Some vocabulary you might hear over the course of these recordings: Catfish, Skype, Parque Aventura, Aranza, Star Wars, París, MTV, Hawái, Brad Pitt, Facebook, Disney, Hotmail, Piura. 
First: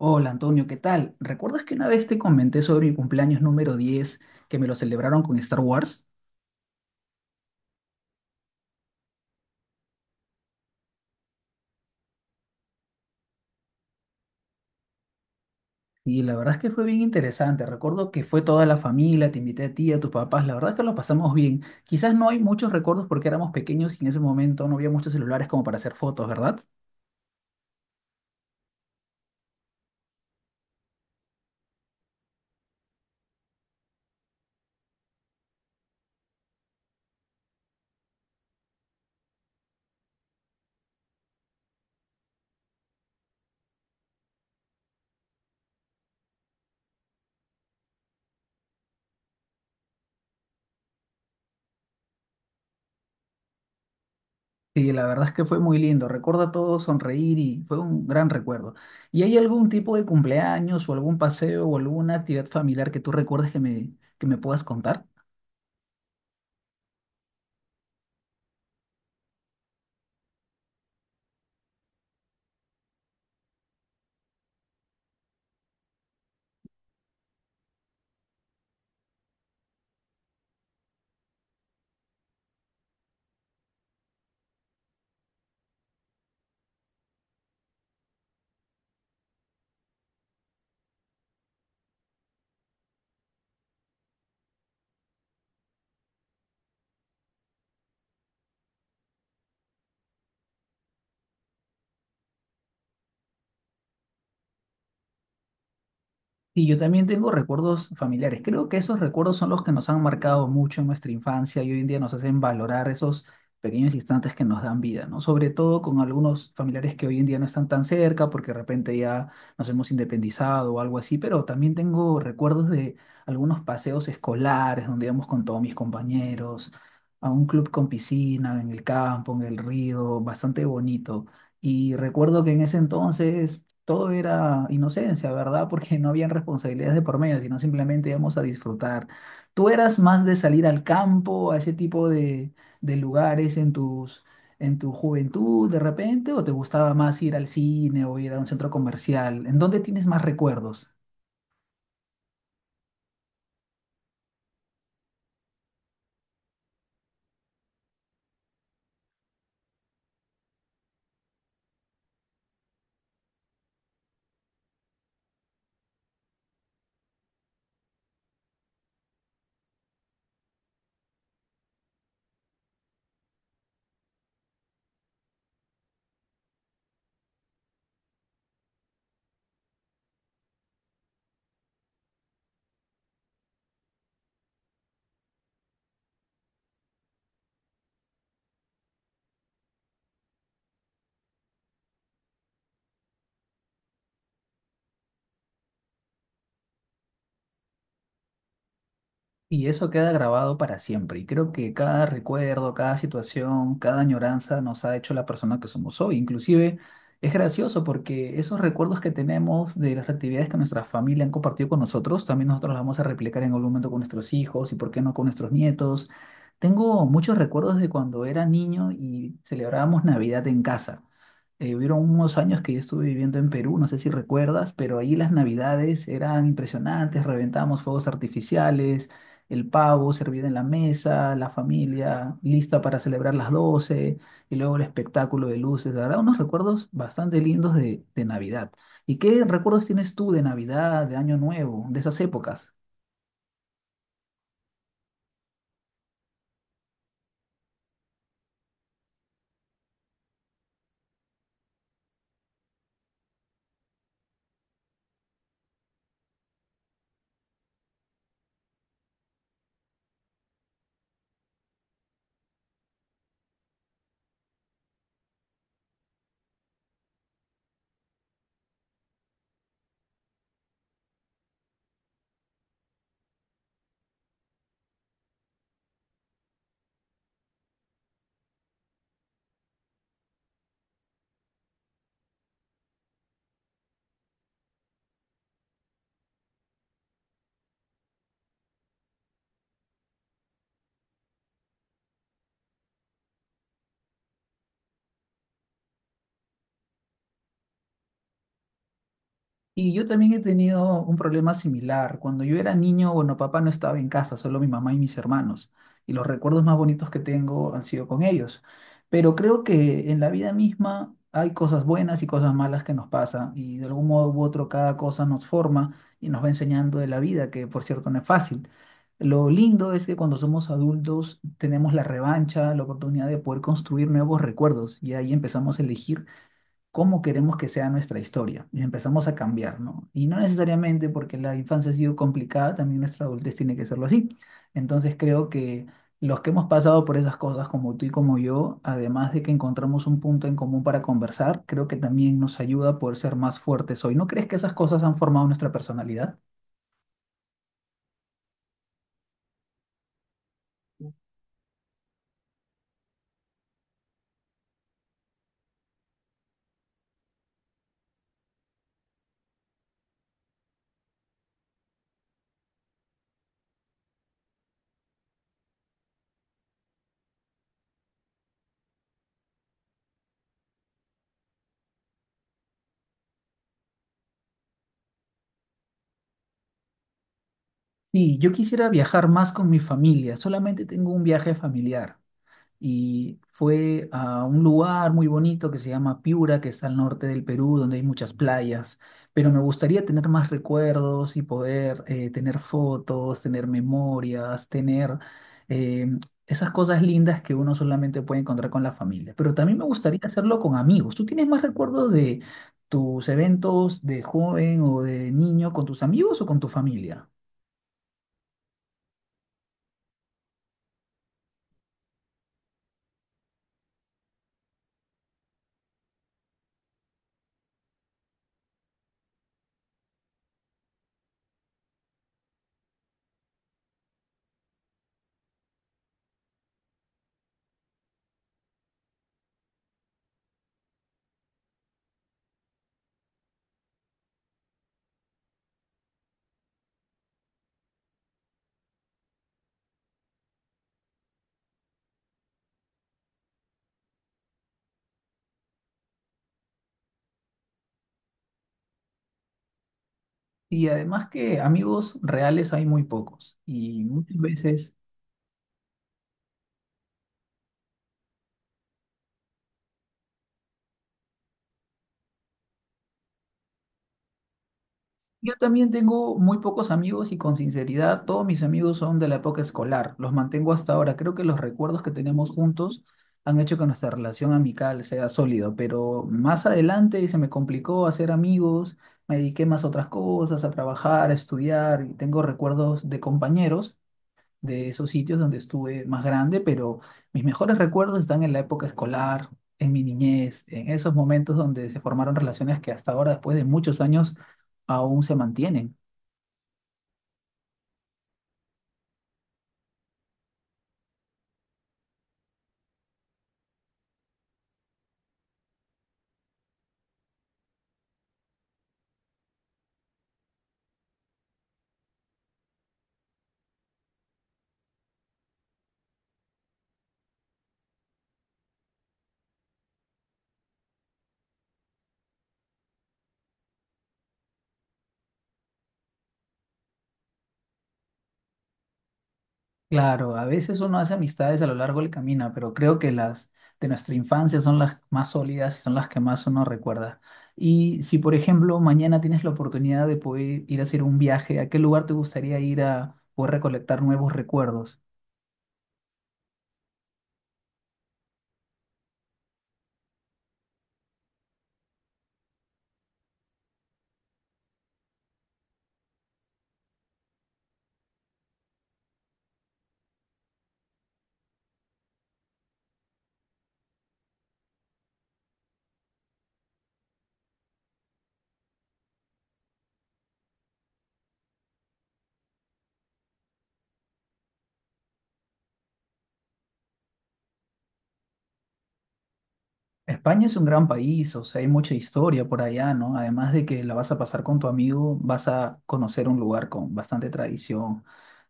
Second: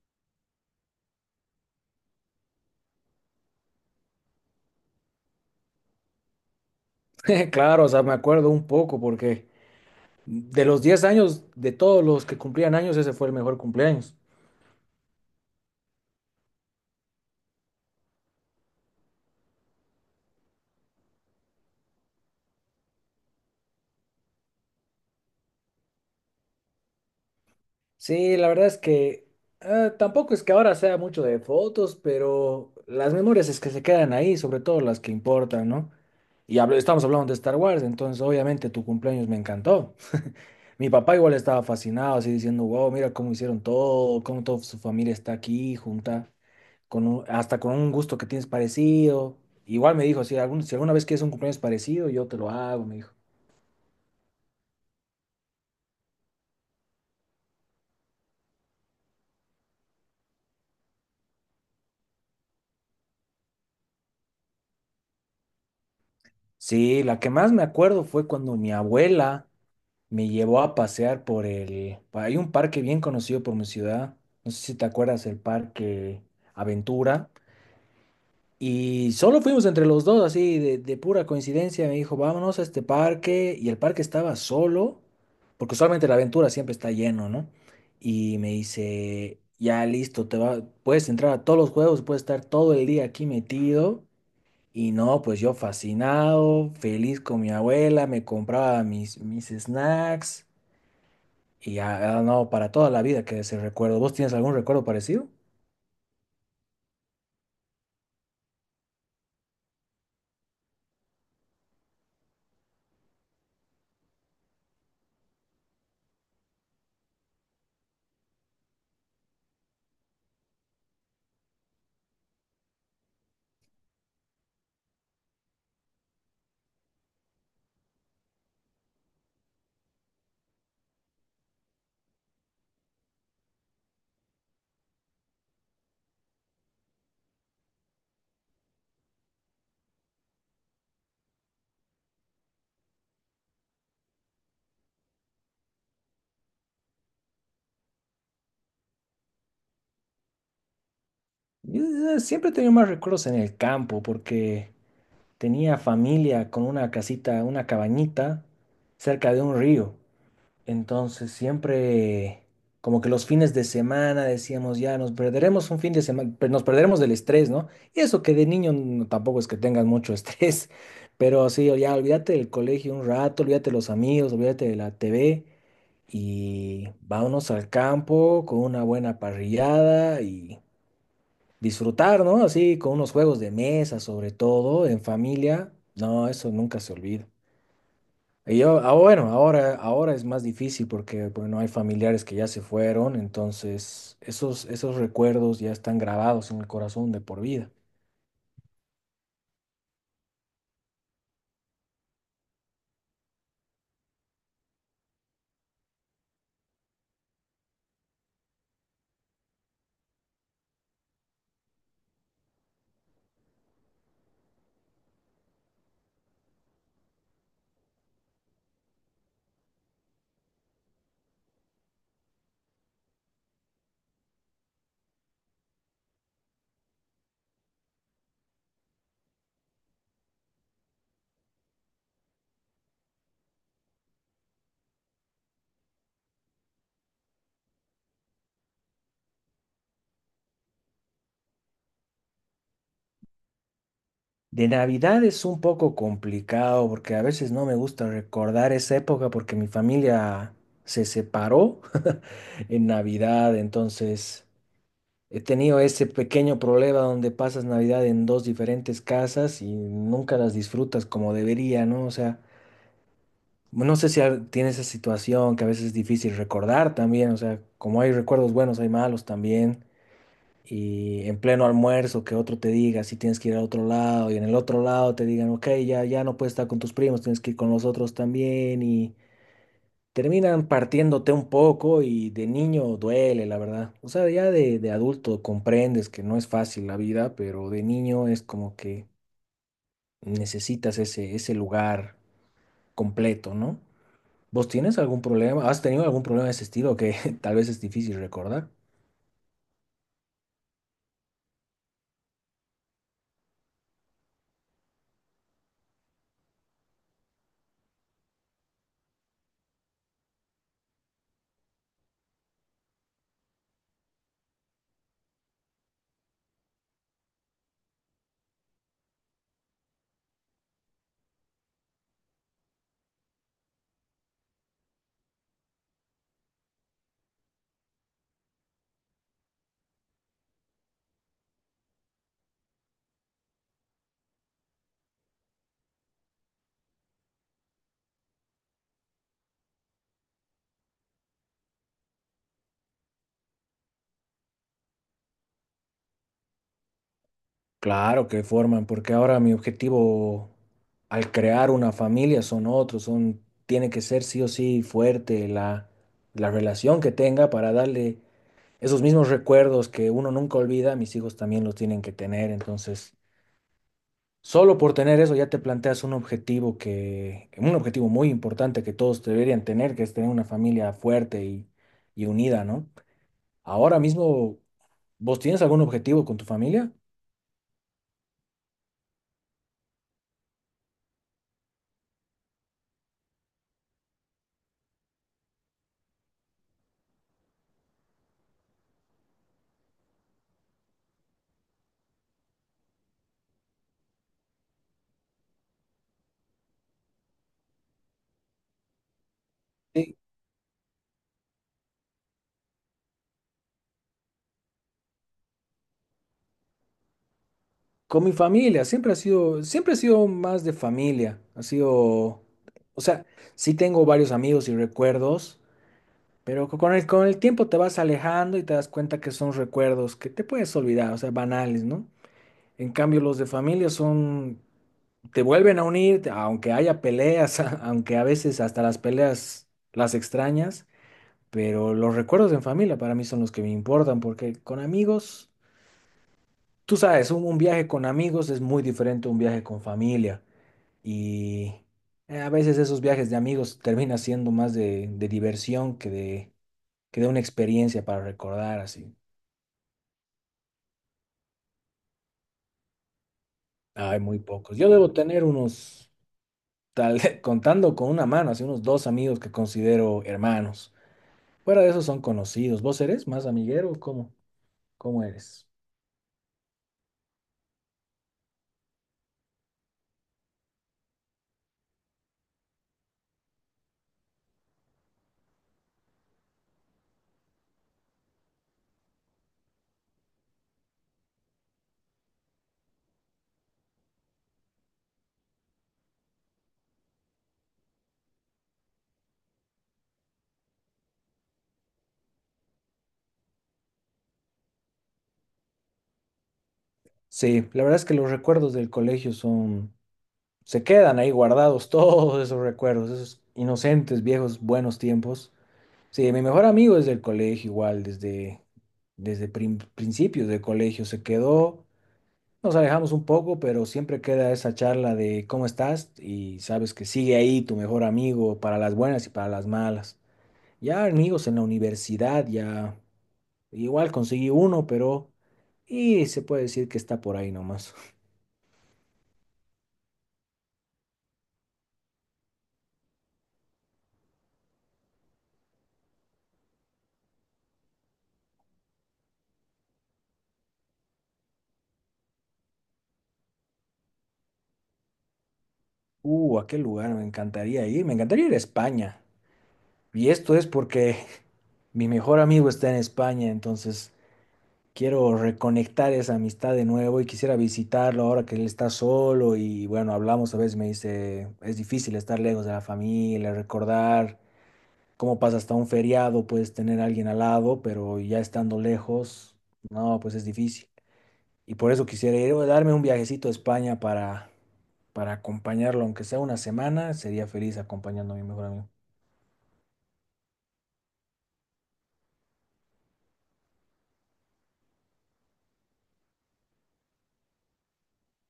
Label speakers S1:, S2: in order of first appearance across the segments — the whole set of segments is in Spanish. S1: Hola Antonio, ¿qué tal? ¿Recuerdas que una vez te comenté sobre mi cumpleaños número 10, que me lo celebraron con Star Wars?
S2: Claro, o sea, me acuerdo un poco porque de los 10 años, de todos los que cumplían años, ese fue el mejor cumpleaños.
S1: Y la verdad es que fue bien interesante. Recuerdo que fue toda la familia, te invité a ti, a tus papás. La verdad es que lo pasamos bien. Quizás no hay muchos recuerdos porque éramos pequeños y en ese momento no había muchos celulares como para hacer fotos, ¿verdad?
S2: Sí, la verdad es que tampoco es que ahora sea mucho de fotos, pero las memorias es que se quedan ahí, sobre todo las que importan, ¿no? Estamos hablando de Star Wars, entonces obviamente tu cumpleaños me encantó. Mi papá igual estaba fascinado, así diciendo, wow, mira cómo hicieron todo, cómo toda su familia está aquí junta. Hasta con un gusto que tienes parecido. Igual me dijo, si si alguna vez quieres un cumpleaños parecido, yo te lo hago, me dijo.
S1: Sí, la verdad es que fue muy lindo. Recuerdo a todos sonreír y fue un gran recuerdo. ¿Y hay algún tipo de cumpleaños o algún paseo o alguna actividad familiar que tú recuerdes que me puedas contar?
S2: Sí, la que más me acuerdo fue cuando mi abuela me llevó a pasear por hay un parque bien conocido por mi ciudad, no sé si te acuerdas, el Parque Aventura. Y solo fuimos entre los dos, así de pura coincidencia. Me dijo, vámonos a este parque. Y el parque estaba solo, porque usualmente la aventura siempre está lleno, ¿no? Y me dice, ya listo, te va, puedes entrar a todos los juegos, puedes estar todo el día aquí metido. Y no, pues yo fascinado, feliz con mi abuela, me compraba mis snacks. Y ya, ah, no, para toda la vida que ese recuerdo. ¿Vos tienes algún recuerdo parecido?
S1: Y yo también tengo recuerdos familiares. Creo que esos recuerdos son los que nos han marcado mucho en nuestra infancia y hoy en día nos hacen valorar esos pequeños instantes que nos dan vida, ¿no? Sobre todo con algunos familiares que hoy en día no están tan cerca porque de repente ya nos hemos independizado o algo así, pero también tengo recuerdos de algunos paseos escolares donde íbamos con todos mis compañeros a un club con piscina, en el campo, en el río, bastante bonito. Y recuerdo que en ese entonces todo era inocencia, ¿verdad? Porque no habían responsabilidades de por medio, sino simplemente íbamos a disfrutar. ¿Tú eras más de salir al campo, a ese tipo de lugares en en tu juventud de repente, o te gustaba más ir al cine o ir a un centro comercial? ¿En dónde tienes más recuerdos?
S2: Yo siempre he tenido más recuerdos en el campo, porque tenía familia con una casita, una cabañita cerca de un río. Entonces siempre, como que los fines de semana decíamos, ya nos perderemos un fin de semana, nos perderemos del estrés, ¿no? Y eso que de niño tampoco es que tengas mucho estrés, pero sí, ya olvídate del colegio un rato, olvídate de los amigos, olvídate de la TV y vámonos al campo con una buena parrillada y disfrutar, ¿no? Así con unos juegos de mesa, sobre todo, en familia. No, eso nunca se olvida. Y yo, ah, bueno, ahora es más difícil porque, bueno, hay familiares que ya se fueron, entonces esos recuerdos ya están grabados en el corazón de por vida.
S1: Y eso queda grabado para siempre. Y creo que cada recuerdo, cada situación, cada añoranza nos ha hecho la persona que somos hoy. Inclusive es gracioso porque esos recuerdos que tenemos de las actividades que nuestra familia han compartido con nosotros, también nosotros las vamos a replicar en algún momento con nuestros hijos y por qué no con nuestros nietos. Tengo muchos recuerdos de cuando era niño y celebrábamos Navidad en casa. Hubieron unos años que yo estuve viviendo en Perú, no sé si recuerdas, pero ahí las navidades eran impresionantes, reventábamos fuegos artificiales, el pavo servido en la mesa, la familia lista para celebrar las 12 y luego el espectáculo de luces, la verdad, unos recuerdos bastante lindos de Navidad. ¿Y qué recuerdos tienes tú de Navidad, de Año Nuevo, de esas épocas?
S2: De Navidad es un poco complicado porque a veces no me gusta recordar esa época porque mi familia se separó en Navidad, entonces... He tenido ese pequeño problema donde pasas Navidad en dos diferentes casas y nunca las disfrutas como debería, ¿no? O sea, no sé si tienes esa situación que a veces es difícil recordar también, o sea, como hay recuerdos buenos, hay malos también. Y en pleno almuerzo que otro te diga si tienes que ir a otro lado y en el otro lado te digan, ok, ya, ya no puedes estar con tus primos, tienes que ir con los otros también terminan partiéndote un poco y de niño duele, la verdad. O sea, ya de adulto comprendes que no es fácil la vida, pero de niño es como que necesitas ese lugar completo, ¿no? ¿Vos tienes algún problema? ¿Has tenido algún problema de ese estilo que tal vez es difícil recordar?
S1: Y yo también he tenido un problema similar. Cuando yo era niño, bueno, papá no estaba en casa, solo mi mamá y mis hermanos. Y los recuerdos más bonitos que tengo han sido con ellos. Pero creo que en la vida misma hay cosas buenas y cosas malas que nos pasan. Y de algún modo u otro cada cosa nos forma y nos va enseñando de la vida, que por cierto no es fácil. Lo lindo es que cuando somos adultos tenemos la revancha, la oportunidad de poder construir nuevos recuerdos. Y ahí empezamos a elegir cómo queremos que sea nuestra historia y empezamos a cambiar, ¿no? Y no necesariamente porque la infancia ha sido complicada, también nuestra adultez tiene que serlo así. Entonces creo que los que hemos pasado por esas cosas, como tú y como yo, además de que encontramos un punto en común para conversar, creo que también nos ayuda a poder ser más fuertes hoy. ¿No crees que esas cosas han formado nuestra personalidad?
S2: Claro que forman, porque ahora mi objetivo al crear una familia son otros, son, tiene que ser sí o sí fuerte la relación que tenga para darle esos mismos recuerdos que uno nunca olvida, mis hijos también los tienen que tener. Entonces, solo por tener eso ya te planteas un objetivo un objetivo muy importante que todos deberían tener, que es tener una familia fuerte y unida, ¿no? Ahora mismo, ¿vos tienes algún objetivo con tu familia?
S1: Sí, yo quisiera viajar más con mi familia, solamente tengo un viaje familiar. Y fue a un lugar muy bonito que se llama Piura, que está al norte del Perú, donde hay muchas playas, pero me gustaría tener más recuerdos y poder tener fotos, tener memorias, tener eh, esas cosas lindas que uno solamente puede encontrar con la familia. Pero también me
S2: Sí,
S1: gustaría hacerlo con amigos. ¿Tú tienes más recuerdos de tus eventos de joven o de niño con tus amigos o con tu familia?
S2: con mi familia, siempre ha sido más de familia, ha sido, o sea, sí tengo varios amigos y recuerdos, pero con el tiempo te vas alejando y te das cuenta que son recuerdos que te puedes olvidar, o sea, banales, ¿no? En cambio, los de familia son, te vuelven a unir, aunque haya peleas, aunque a veces hasta las peleas las extrañas, pero los recuerdos en familia para mí son los que me importan, porque con amigos, tú sabes, un viaje con amigos es muy diferente a un viaje con familia. Y a veces esos viajes de amigos terminan siendo más de diversión que de que dé una experiencia para recordar así.
S1: Y además que amigos reales hay muy pocos y
S2: Hay
S1: muchas
S2: muy pocos. Yo
S1: veces
S2: debo tener unos, tal, contando con una mano, así unos dos amigos que considero hermanos. Fuera de eso son conocidos. ¿Vos eres más amiguero? ¿O cómo? ¿Cómo
S1: yo
S2: eres?
S1: también tengo muy pocos amigos y con sinceridad, todos mis amigos son de la época escolar, los mantengo hasta ahora. Creo que los recuerdos que tenemos juntos han hecho que nuestra relación amical sea sólida, pero más adelante se me complicó hacer amigos, me dediqué más a otras cosas, a trabajar, a estudiar y tengo recuerdos de compañeros de esos sitios donde estuve más grande, pero mis mejores recuerdos están en la época escolar, en mi niñez, en esos momentos donde se formaron relaciones que hasta ahora, después de muchos años, aún se mantienen.
S2: Sí, la verdad es que los recuerdos del colegio son, se quedan ahí guardados todos esos recuerdos, esos inocentes, viejos, buenos tiempos. Sí, mi mejor amigo desde el colegio igual, desde, desde principios del colegio se quedó. Nos alejamos un poco, pero siempre queda esa charla de cómo estás y sabes que sigue ahí tu mejor amigo para las buenas y para las malas. Ya amigos en la universidad, ya igual conseguí uno, pero y se puede decir que está por ahí nomás.
S1: Claro, a veces uno hace amistades a lo largo del camino, pero creo que las de nuestra infancia son las más sólidas y son las que más uno recuerda. Y si, por ejemplo, mañana tienes la oportunidad de poder ir a hacer un viaje, ¿a qué lugar te gustaría ir a poder recolectar nuevos recuerdos?
S2: ¿A qué lugar me encantaría ir? Me encantaría ir a España. Y esto es porque mi mejor amigo está en España, entonces quiero reconectar esa amistad de nuevo y quisiera visitarlo ahora que él está solo y bueno, hablamos a veces, me dice, es difícil estar lejos de la familia, recordar cómo pasa hasta un feriado, puedes tener a alguien al lado, pero ya estando lejos, no, pues es difícil. Y por eso quisiera ir, o darme un viajecito a España para acompañarlo, aunque sea una semana, sería feliz acompañando a mi mejor amigo.
S1: España es un gran país, o sea, hay mucha historia por allá, ¿no? Además de que la vas a pasar con tu amigo, vas a conocer un lugar con bastante tradición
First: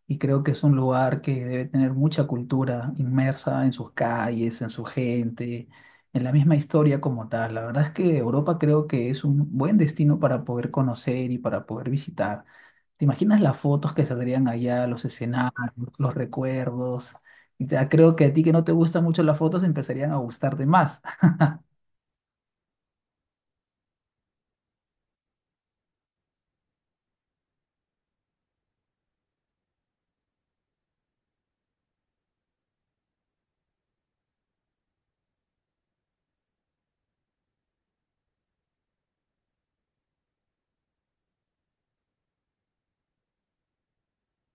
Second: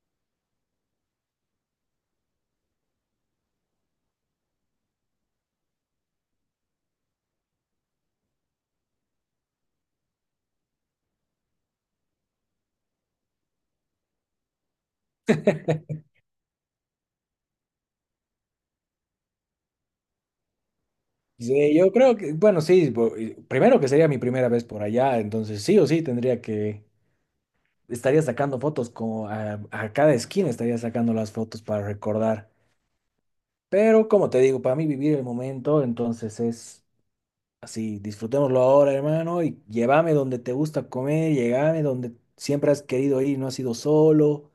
S1: y creo que es un lugar que debe tener mucha cultura inmersa en sus calles, en su gente, en la misma historia como tal. La verdad es que Europa creo que es un buen destino para poder conocer y para poder visitar. ¿Te imaginas las fotos que saldrían allá, los escenarios, los recuerdos? Y creo que a ti que no te gustan mucho las fotos empezarían a gustarte más.
S2: Sí, yo creo que, bueno, sí, y primero que sería mi primera vez por allá, entonces sí o sí tendría que estaría sacando fotos como a cada esquina estaría sacando las fotos para recordar. Pero como te digo, para mí vivir el momento, entonces es así, disfrutémoslo ahora, hermano, y llévame donde te gusta comer, llévame donde siempre has querido ir, y no has ido solo.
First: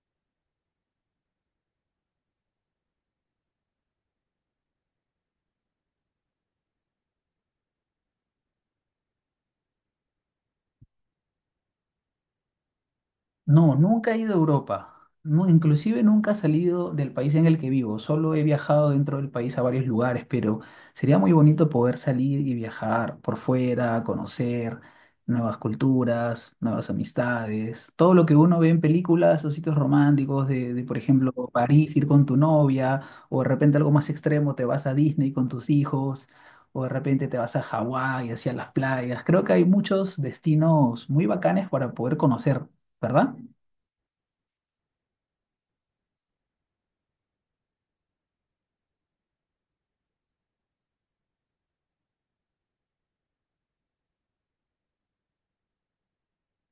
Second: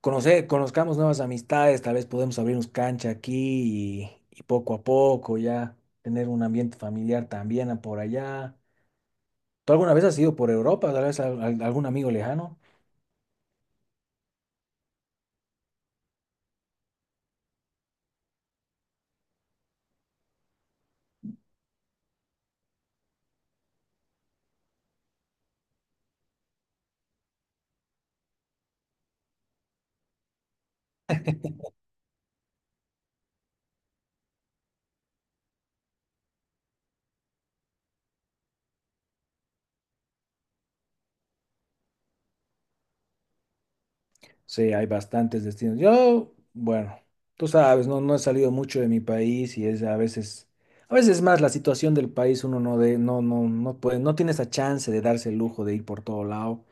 S2: Conocer, conozcamos nuevas amistades, tal vez podemos abrirnos cancha aquí y poco a poco ya tener un ambiente familiar también a por allá. ¿Tú alguna vez has ido por Europa? ¿Tal vez algún amigo lejano?
S1: No, nunca he ido a Europa. No, inclusive nunca he salido del país en el que vivo. Solo he viajado dentro del país a varios lugares, pero sería muy bonito poder salir y viajar por fuera, conocer nuevas culturas, nuevas amistades, todo lo que uno ve en películas o sitios románticos por ejemplo, París, ir con tu novia, o de repente algo más extremo, te vas a Disney con tus hijos, o de repente te vas a Hawái, hacia las playas. Creo que hay muchos destinos muy bacanes para poder conocer, ¿verdad?
S2: Sí, hay bastantes destinos. Yo, bueno, tú sabes, no, no he salido mucho de mi país y es a veces más la situación del país, uno no no, no puede, no tiene esa chance de darse el lujo de ir por todo lado.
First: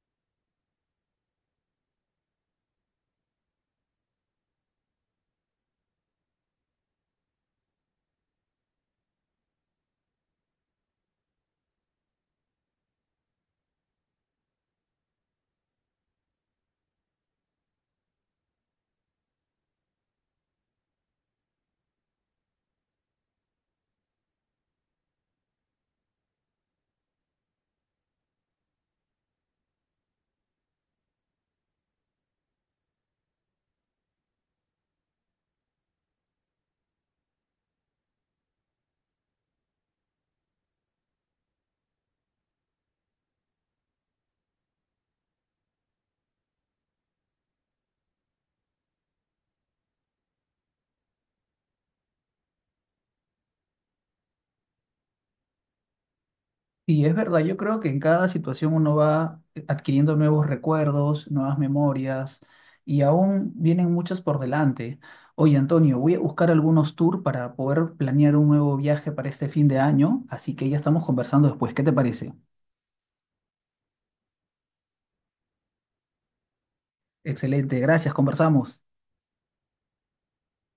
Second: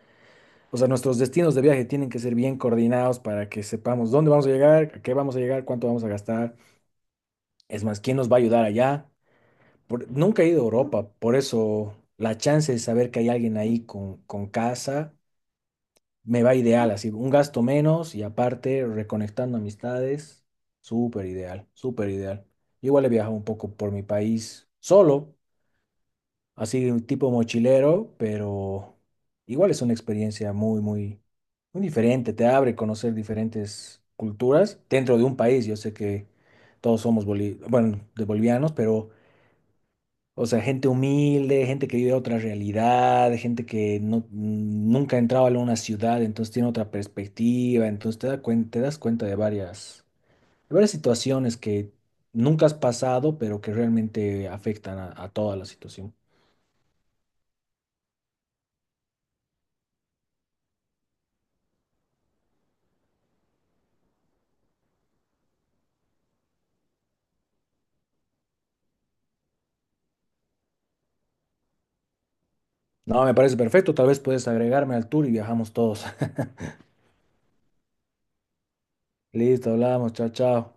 S2: O sea, nuestros destinos de viaje tienen que ser bien coordinados para que sepamos dónde vamos a llegar, a qué vamos a llegar, cuánto vamos a gastar. Es más, ¿quién nos va a ayudar allá? Nunca he ido a Europa, por eso la chance de saber que hay alguien ahí con casa me va ideal, así, un gasto menos y aparte reconectando amistades, súper ideal, súper ideal. Yo igual he viajado un poco por mi país solo, así un tipo mochilero, pero igual es una experiencia muy, muy, muy diferente, te abre conocer diferentes culturas dentro de un país. Yo sé que todos somos bueno, de bolivianos, pero o sea, gente humilde, gente que vive otra realidad, gente que no, nunca ha entrado a una ciudad, entonces tiene otra perspectiva, entonces te da te das cuenta de varias situaciones que nunca has pasado, pero que realmente afectan a toda la situación.
S1: Y es verdad, yo creo que en cada situación uno va adquiriendo nuevos recuerdos, nuevas memorias y aún vienen muchas por delante. Oye, Antonio, voy a buscar algunos tours para poder planear un nuevo viaje para este fin de año, así que ya estamos conversando después. ¿Qué te parece?
S2: No, me parece perfecto, tal vez puedes agregarme al tour y viajamos todos.
S1: Excelente, gracias, conversamos.
S2: Listo, hablamos, chao, chao.